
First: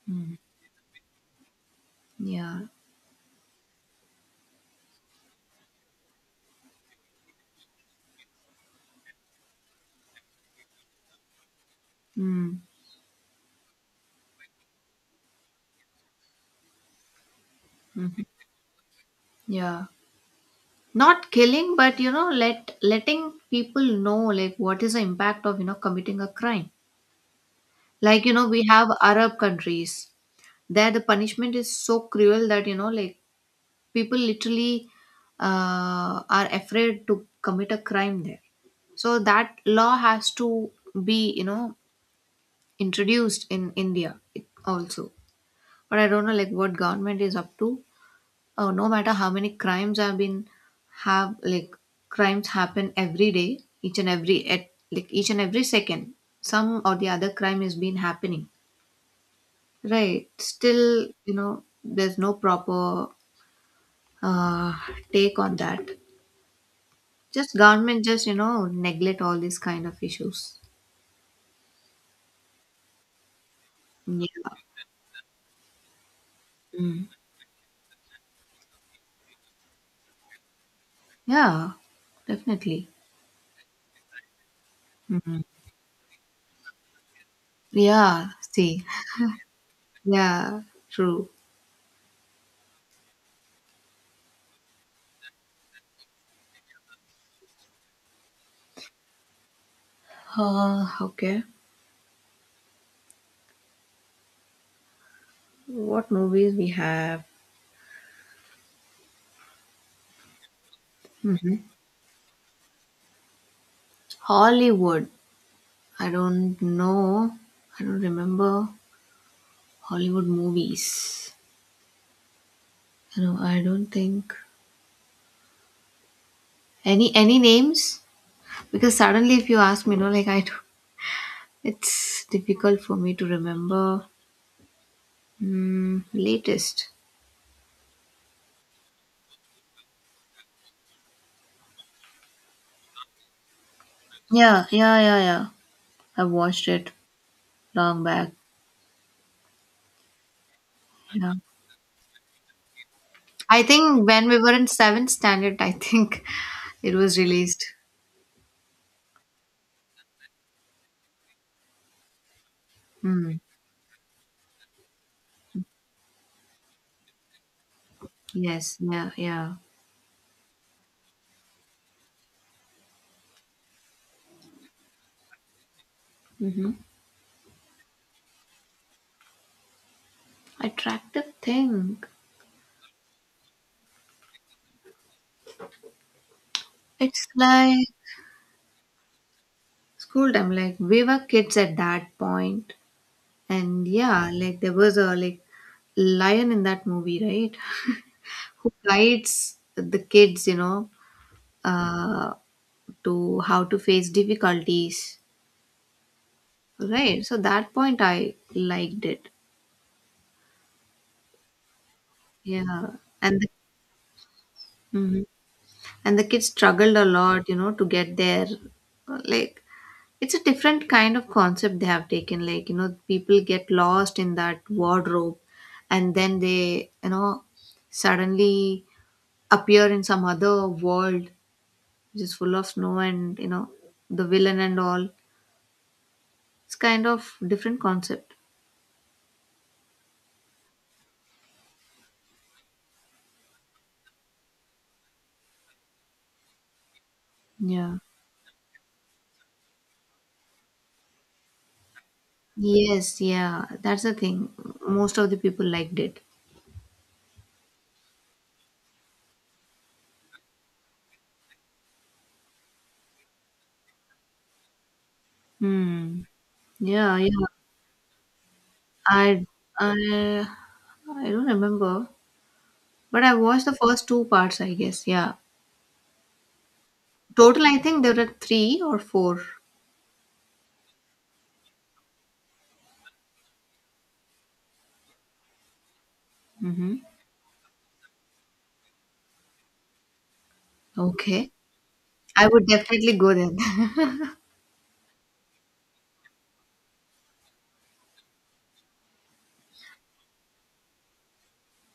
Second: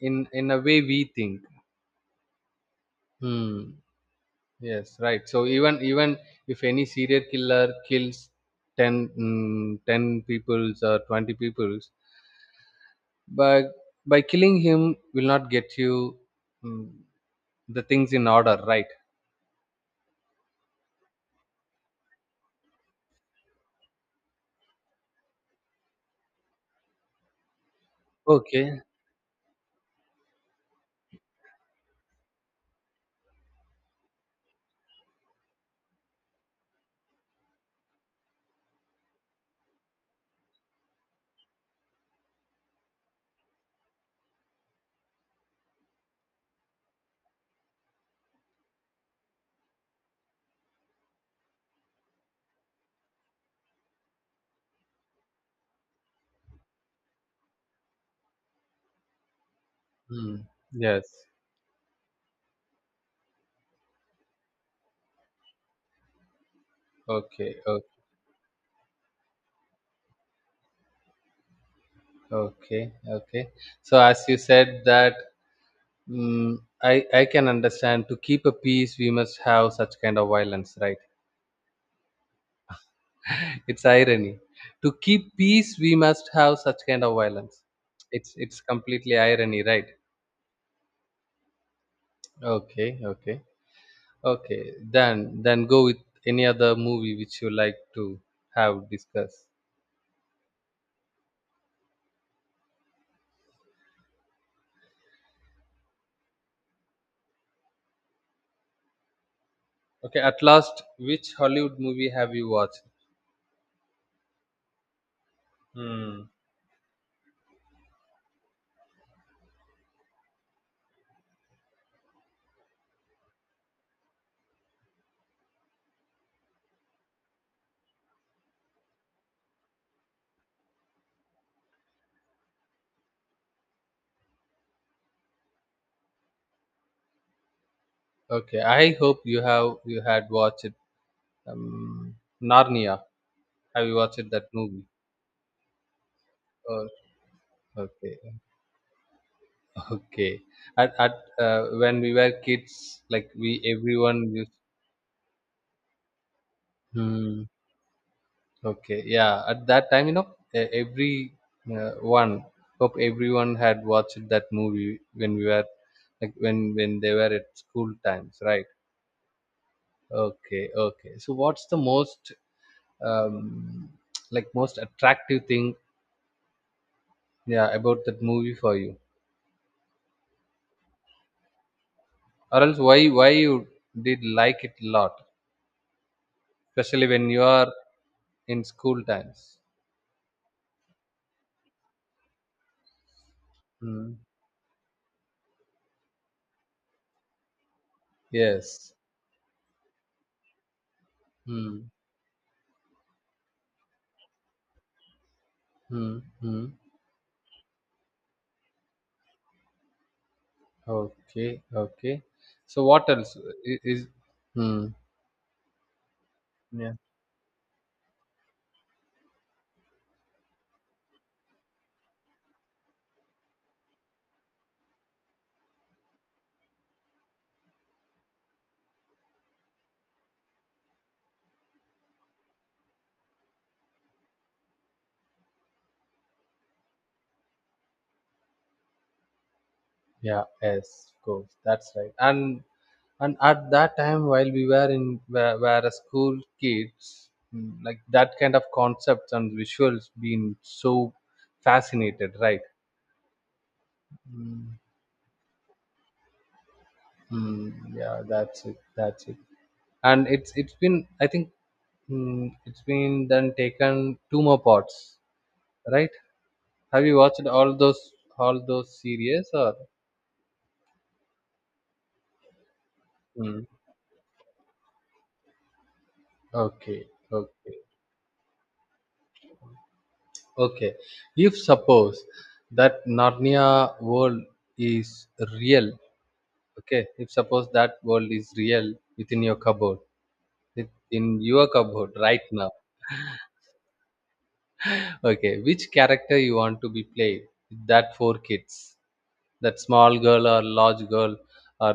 Speaker 2: Mm.
Speaker 1: in a way we think.
Speaker 2: Yeah.
Speaker 1: Hmm. Yes, right. So even if any serial killer kills 10, mm, 10 peoples or 20 peoples,
Speaker 2: Mm.
Speaker 1: but by killing him will not get you, mm, the things in
Speaker 2: Mhm.
Speaker 1: order, right?
Speaker 2: Yeah. Not killing, but you know, letting people know like what is the impact of, you know, committing a crime. Like, you know, we
Speaker 1: Okay.
Speaker 2: have Arab countries. There, the punishment is so cruel that, you know, like people literally are afraid to commit a crime there. So that law has to be, you know, introduced in India also. But I don't know like what government is up to. Oh, no matter how many crimes have been have like, crimes happen every day, each and every, at like each and every second, some or the other crime has been happening, right?
Speaker 1: Mm. Yes.
Speaker 2: Still, you know, there's no proper uh, take on that. Just
Speaker 1: Okay. Okay.
Speaker 2: government just, you know, neglect all these kind of issues.
Speaker 1: Okay. Okay. So as you
Speaker 2: Yeah.
Speaker 1: said that, mm, I
Speaker 2: Mm.
Speaker 1: I can understand, to keep a peace, we must have such kind of violence, right?
Speaker 2: Yeah, definitely.
Speaker 1: It's irony. To keep
Speaker 2: Mhm.
Speaker 1: peace, we must have such kind of violence.
Speaker 2: Yeah,
Speaker 1: It's
Speaker 2: see.
Speaker 1: completely irony, right?
Speaker 2: Yeah, true.
Speaker 1: Okay, okay, okay. Then go with any other movie which you like to have discussed.
Speaker 2: Okay, what movies we have.
Speaker 1: Okay, at last, which Hollywood movie have you watched?
Speaker 2: Hollywood. I
Speaker 1: Hmm.
Speaker 2: don't know. I don't remember Hollywood movies. You know, I don't think any names, because suddenly if you ask me, you know, like I, it's difficult for me to remember, mm, latest.
Speaker 1: Okay, I hope you had watched um, Narnia. Have you watched that
Speaker 2: Yeah,
Speaker 1: movie?
Speaker 2: yeah, yeah, yeah. I watched
Speaker 1: Oh,
Speaker 2: it long
Speaker 1: okay,
Speaker 2: back.
Speaker 1: okay. At
Speaker 2: Yeah,
Speaker 1: when we were kids, like, we
Speaker 2: I think
Speaker 1: everyone
Speaker 2: when we
Speaker 1: used.
Speaker 2: were in seventh standard, I think it was
Speaker 1: Hmm.
Speaker 2: released.
Speaker 1: Okay. Yeah. At that time, you know, e- every one hope
Speaker 2: Mm.
Speaker 1: everyone had watched that movie when we were like, when they were at school times, right?
Speaker 2: Yes, yeah, yeah.
Speaker 1: Okay. Okay. So, what's the most um, like most attractive thing?
Speaker 2: Mm-hmm.
Speaker 1: Yeah, about that movie for you,
Speaker 2: Attractive thing.
Speaker 1: or else why you did like it a lot, especially
Speaker 2: It's
Speaker 1: when you are
Speaker 2: like
Speaker 1: in school times.
Speaker 2: school time, like we were kids at that point, and
Speaker 1: Hmm.
Speaker 2: yeah, like there was a like lion in that movie, right? Who
Speaker 1: Yes.
Speaker 2: guides the kids, you know,
Speaker 1: Hmm.
Speaker 2: uh, to how to face difficulties,
Speaker 1: Hmm. Hmm.
Speaker 2: right? So that point I liked it,
Speaker 1: Okay, okay. So
Speaker 2: yeah.
Speaker 1: what else
Speaker 2: And the,
Speaker 1: is? Hmm.
Speaker 2: Mhm. and the kids
Speaker 1: Yeah.
Speaker 2: struggled a lot, you know, to get their like, it's a different kind of concept they have taken, like you know people get lost in that wardrobe and then they, you know, suddenly appear in some other world which is full of snow and you know the villain and all, it's kind of different concept.
Speaker 1: Yeah. Yes. Of course. That's right. And at that time, while we were in were, were a school kids, mm,
Speaker 2: Yeah,
Speaker 1: like that kind of concepts and visuals been so fascinated, right?
Speaker 2: yes yeah, that's the thing,
Speaker 1: Mm,
Speaker 2: most of the people liked it.
Speaker 1: mm, yeah. That's it. That's it. And it's been, I think, mm, it's been then taken two more parts, right?
Speaker 2: Hmm.
Speaker 1: Have
Speaker 2: Yeah,
Speaker 1: you
Speaker 2: yeah.
Speaker 1: watched all those, all those
Speaker 2: i
Speaker 1: series or?
Speaker 2: i i don't remember, but I watched
Speaker 1: Mm,
Speaker 2: the first two parts, I guess, yeah.
Speaker 1: okay,
Speaker 2: Total, I
Speaker 1: okay,
Speaker 2: think there are three or 4.
Speaker 1: okay. If suppose that Narnia world is real,
Speaker 2: Mm-hmm.
Speaker 1: okay, if suppose that world is real within
Speaker 2: Okay.
Speaker 1: your cupboard right
Speaker 2: I would
Speaker 1: now,
Speaker 2: definitely go there.
Speaker 1: okay, which character you want to be played? With that four kids, that small girl or large girl, or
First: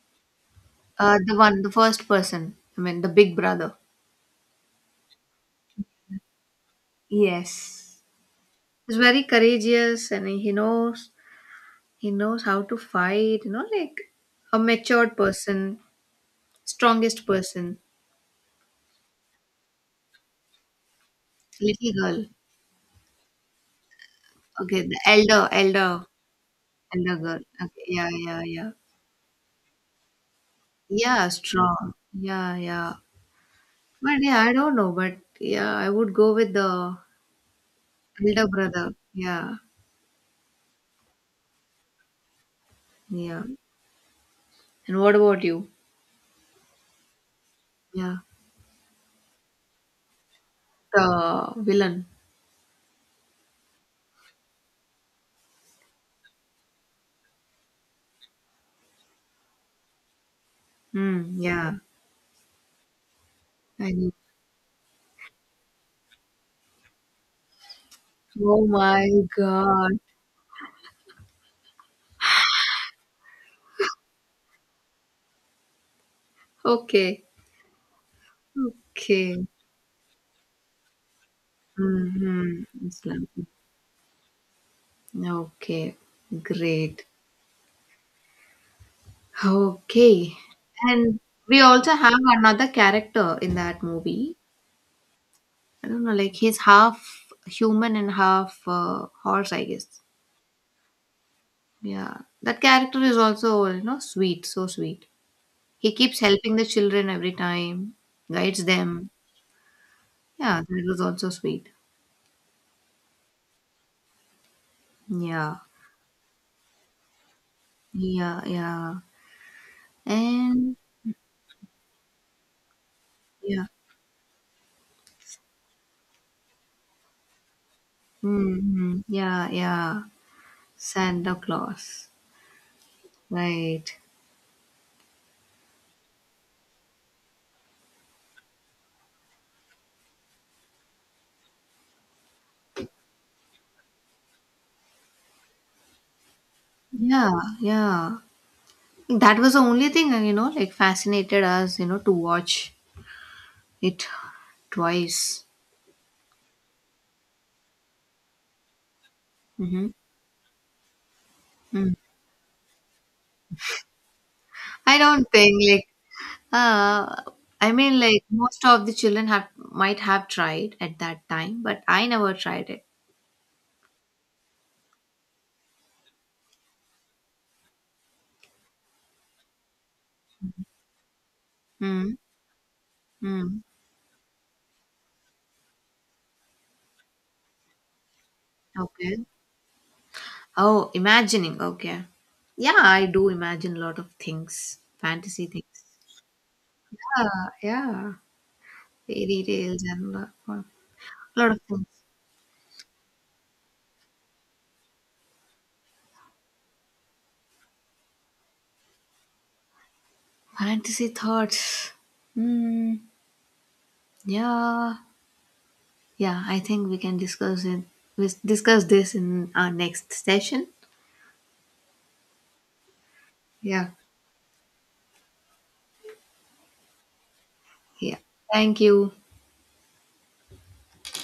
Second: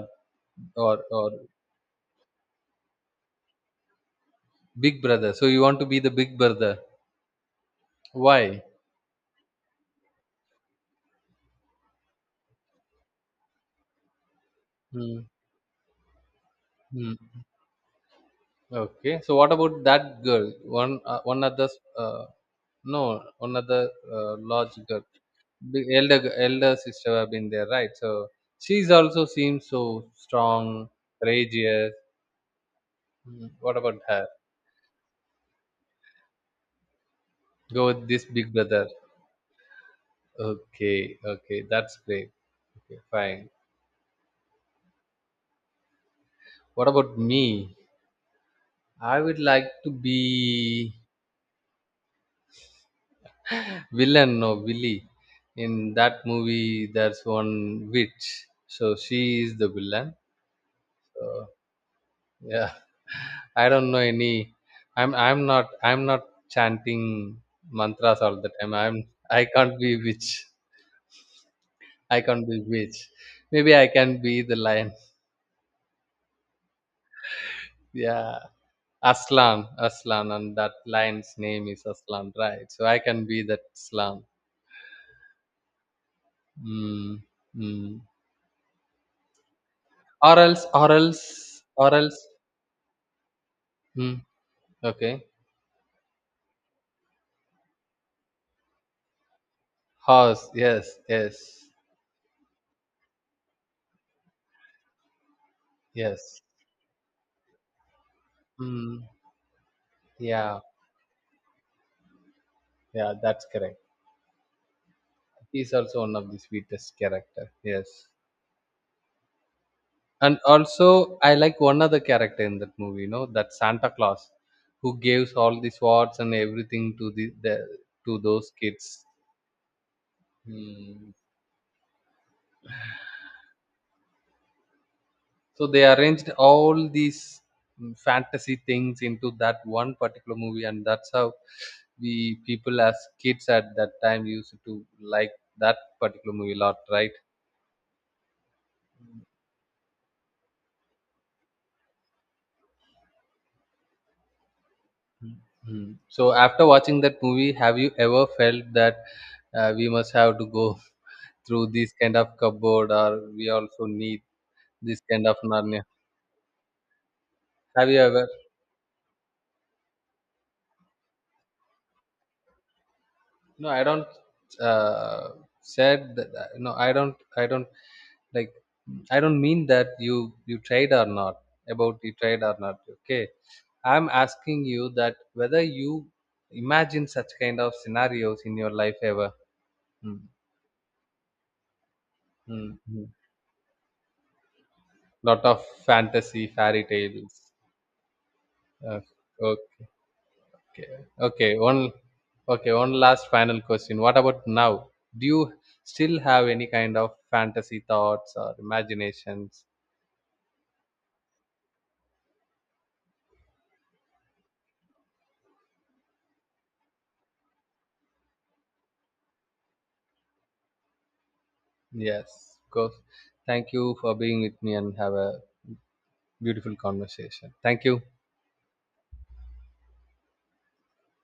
Speaker 1: or
Speaker 2: The one, the first person, I mean, the big brother.
Speaker 1: big brother. So you want to be the big brother?
Speaker 2: Yes.
Speaker 1: Why?
Speaker 2: He's very courageous and he knows how to fight, you know, like a matured person, strongest
Speaker 1: Mm.
Speaker 2: person,
Speaker 1: Okay, so what about that girl? One, one other,
Speaker 2: little girl.
Speaker 1: uh, no, one other large
Speaker 2: Okay, the
Speaker 1: girl, the elder elder sister
Speaker 2: elder
Speaker 1: have
Speaker 2: girl.
Speaker 1: been there,
Speaker 2: Okay,
Speaker 1: right?
Speaker 2: yeah,
Speaker 1: So
Speaker 2: yeah, yeah.
Speaker 1: she's also seems so strong,
Speaker 2: Yeah,
Speaker 1: courageous.
Speaker 2: strong. Yeah, yeah.
Speaker 1: Mm, what about
Speaker 2: But
Speaker 1: her?
Speaker 2: yeah, I don't know, but yeah, I would go with the
Speaker 1: Go with this
Speaker 2: elder
Speaker 1: big brother.
Speaker 2: brother. Yeah.
Speaker 1: Okay, okay, that's great. Okay,
Speaker 2: Yeah.
Speaker 1: fine.
Speaker 2: And what about you?
Speaker 1: What about me?
Speaker 2: Yeah.
Speaker 1: I would like to be
Speaker 2: The villain.
Speaker 1: villain or Willy. In that movie, there's one witch. So she is the villain.
Speaker 2: Hmm.
Speaker 1: Uh,
Speaker 2: Yeah.
Speaker 1: Yeah, I
Speaker 2: I
Speaker 1: don't know
Speaker 2: know.
Speaker 1: any. I'm not chanting mantras all the
Speaker 2: Oh
Speaker 1: time.
Speaker 2: my
Speaker 1: I'm, I can't be
Speaker 2: God.
Speaker 1: witch. I can't be witch. Maybe I can be the lion.
Speaker 2: Okay.
Speaker 1: Yeah,
Speaker 2: Okay.
Speaker 1: Aslan, Aslan, and that lion's name is Aslan,
Speaker 2: Mm-hmm.
Speaker 1: right? So I can
Speaker 2: Islam.
Speaker 1: be that Aslan.
Speaker 2: Okay. Great.
Speaker 1: Mm, mm.
Speaker 2: Okay.
Speaker 1: Or else, or
Speaker 2: And we
Speaker 1: else,
Speaker 2: also
Speaker 1: or
Speaker 2: have
Speaker 1: else.
Speaker 2: another character in that
Speaker 1: Mm,
Speaker 2: movie.
Speaker 1: okay,
Speaker 2: I don't know, like he's half human and half horse, I guess.
Speaker 1: horse. Yes, yes,
Speaker 2: Yeah. That character is also, you know, sweet, so sweet. He keeps
Speaker 1: yes.
Speaker 2: helping the children every time, guides
Speaker 1: Mm,
Speaker 2: them.
Speaker 1: yeah,
Speaker 2: Yeah, that was also sweet.
Speaker 1: yeah. That's correct.
Speaker 2: Yeah,
Speaker 1: He's also one of the sweetest character, yes.
Speaker 2: yeah, yeah.
Speaker 1: And
Speaker 2: And
Speaker 1: also, I like one other character in that movie, you know, that
Speaker 2: yeah,
Speaker 1: Santa Claus, who gives all the swords and everything to the, to those
Speaker 2: hmm,
Speaker 1: kids.
Speaker 2: yeah, yeah.
Speaker 1: Hmm.
Speaker 2: Santa Claus, right?
Speaker 1: So they arranged all these, mm, fantasy things into that one particular movie, and that's how we people as kids at that time used to like that particular movie a lot, right?
Speaker 2: Yeah, yeah. That was the only thing, you know, like fascinated us, you know, to watch it twice.
Speaker 1: Mhm. So after watching that movie, have you ever felt that
Speaker 2: Mm-hmm.
Speaker 1: we must have to go through this
Speaker 2: Mm.
Speaker 1: kind of cupboard, or we also need
Speaker 2: I
Speaker 1: this kind
Speaker 2: don't
Speaker 1: of
Speaker 2: think
Speaker 1: Narnia?
Speaker 2: like uh I
Speaker 1: Have you
Speaker 2: mean, like
Speaker 1: ever?
Speaker 2: most of the children have might have tried at that time, but I never tried it.
Speaker 1: No, I don't. Uh, Said that, no, I don't. I don't like. I don't mean that you tried or not, about
Speaker 2: Hmm.
Speaker 1: you tried or not. Okay,
Speaker 2: Mm.
Speaker 1: I'm asking you that whether you imagine such kind of scenarios in your life
Speaker 2: Okay.
Speaker 1: ever. Mm.
Speaker 2: Oh, imagining. Okay. Yeah, I
Speaker 1: Mm.
Speaker 2: do imagine a lot of things,
Speaker 1: Lot
Speaker 2: fantasy
Speaker 1: of
Speaker 2: things.
Speaker 1: fantasy fairy tales.
Speaker 2: Yeah, yeah.
Speaker 1: Uh,
Speaker 2: Fairy tales
Speaker 1: okay,
Speaker 2: and a lot,
Speaker 1: okay,
Speaker 2: lot
Speaker 1: okay,
Speaker 2: of things.
Speaker 1: one okay, one last final question. What about now? Do you still have any kind of fantasy thoughts or imaginations?
Speaker 2: Fantasy thoughts. Hmm. Yeah. Yeah, I think we can discuss it. We discuss this in our next session.
Speaker 1: Yes, of course. Thank
Speaker 2: Yeah.
Speaker 1: you for being with me and have a beautiful conversation. Thank you.
Speaker 2: Yeah. Thank you.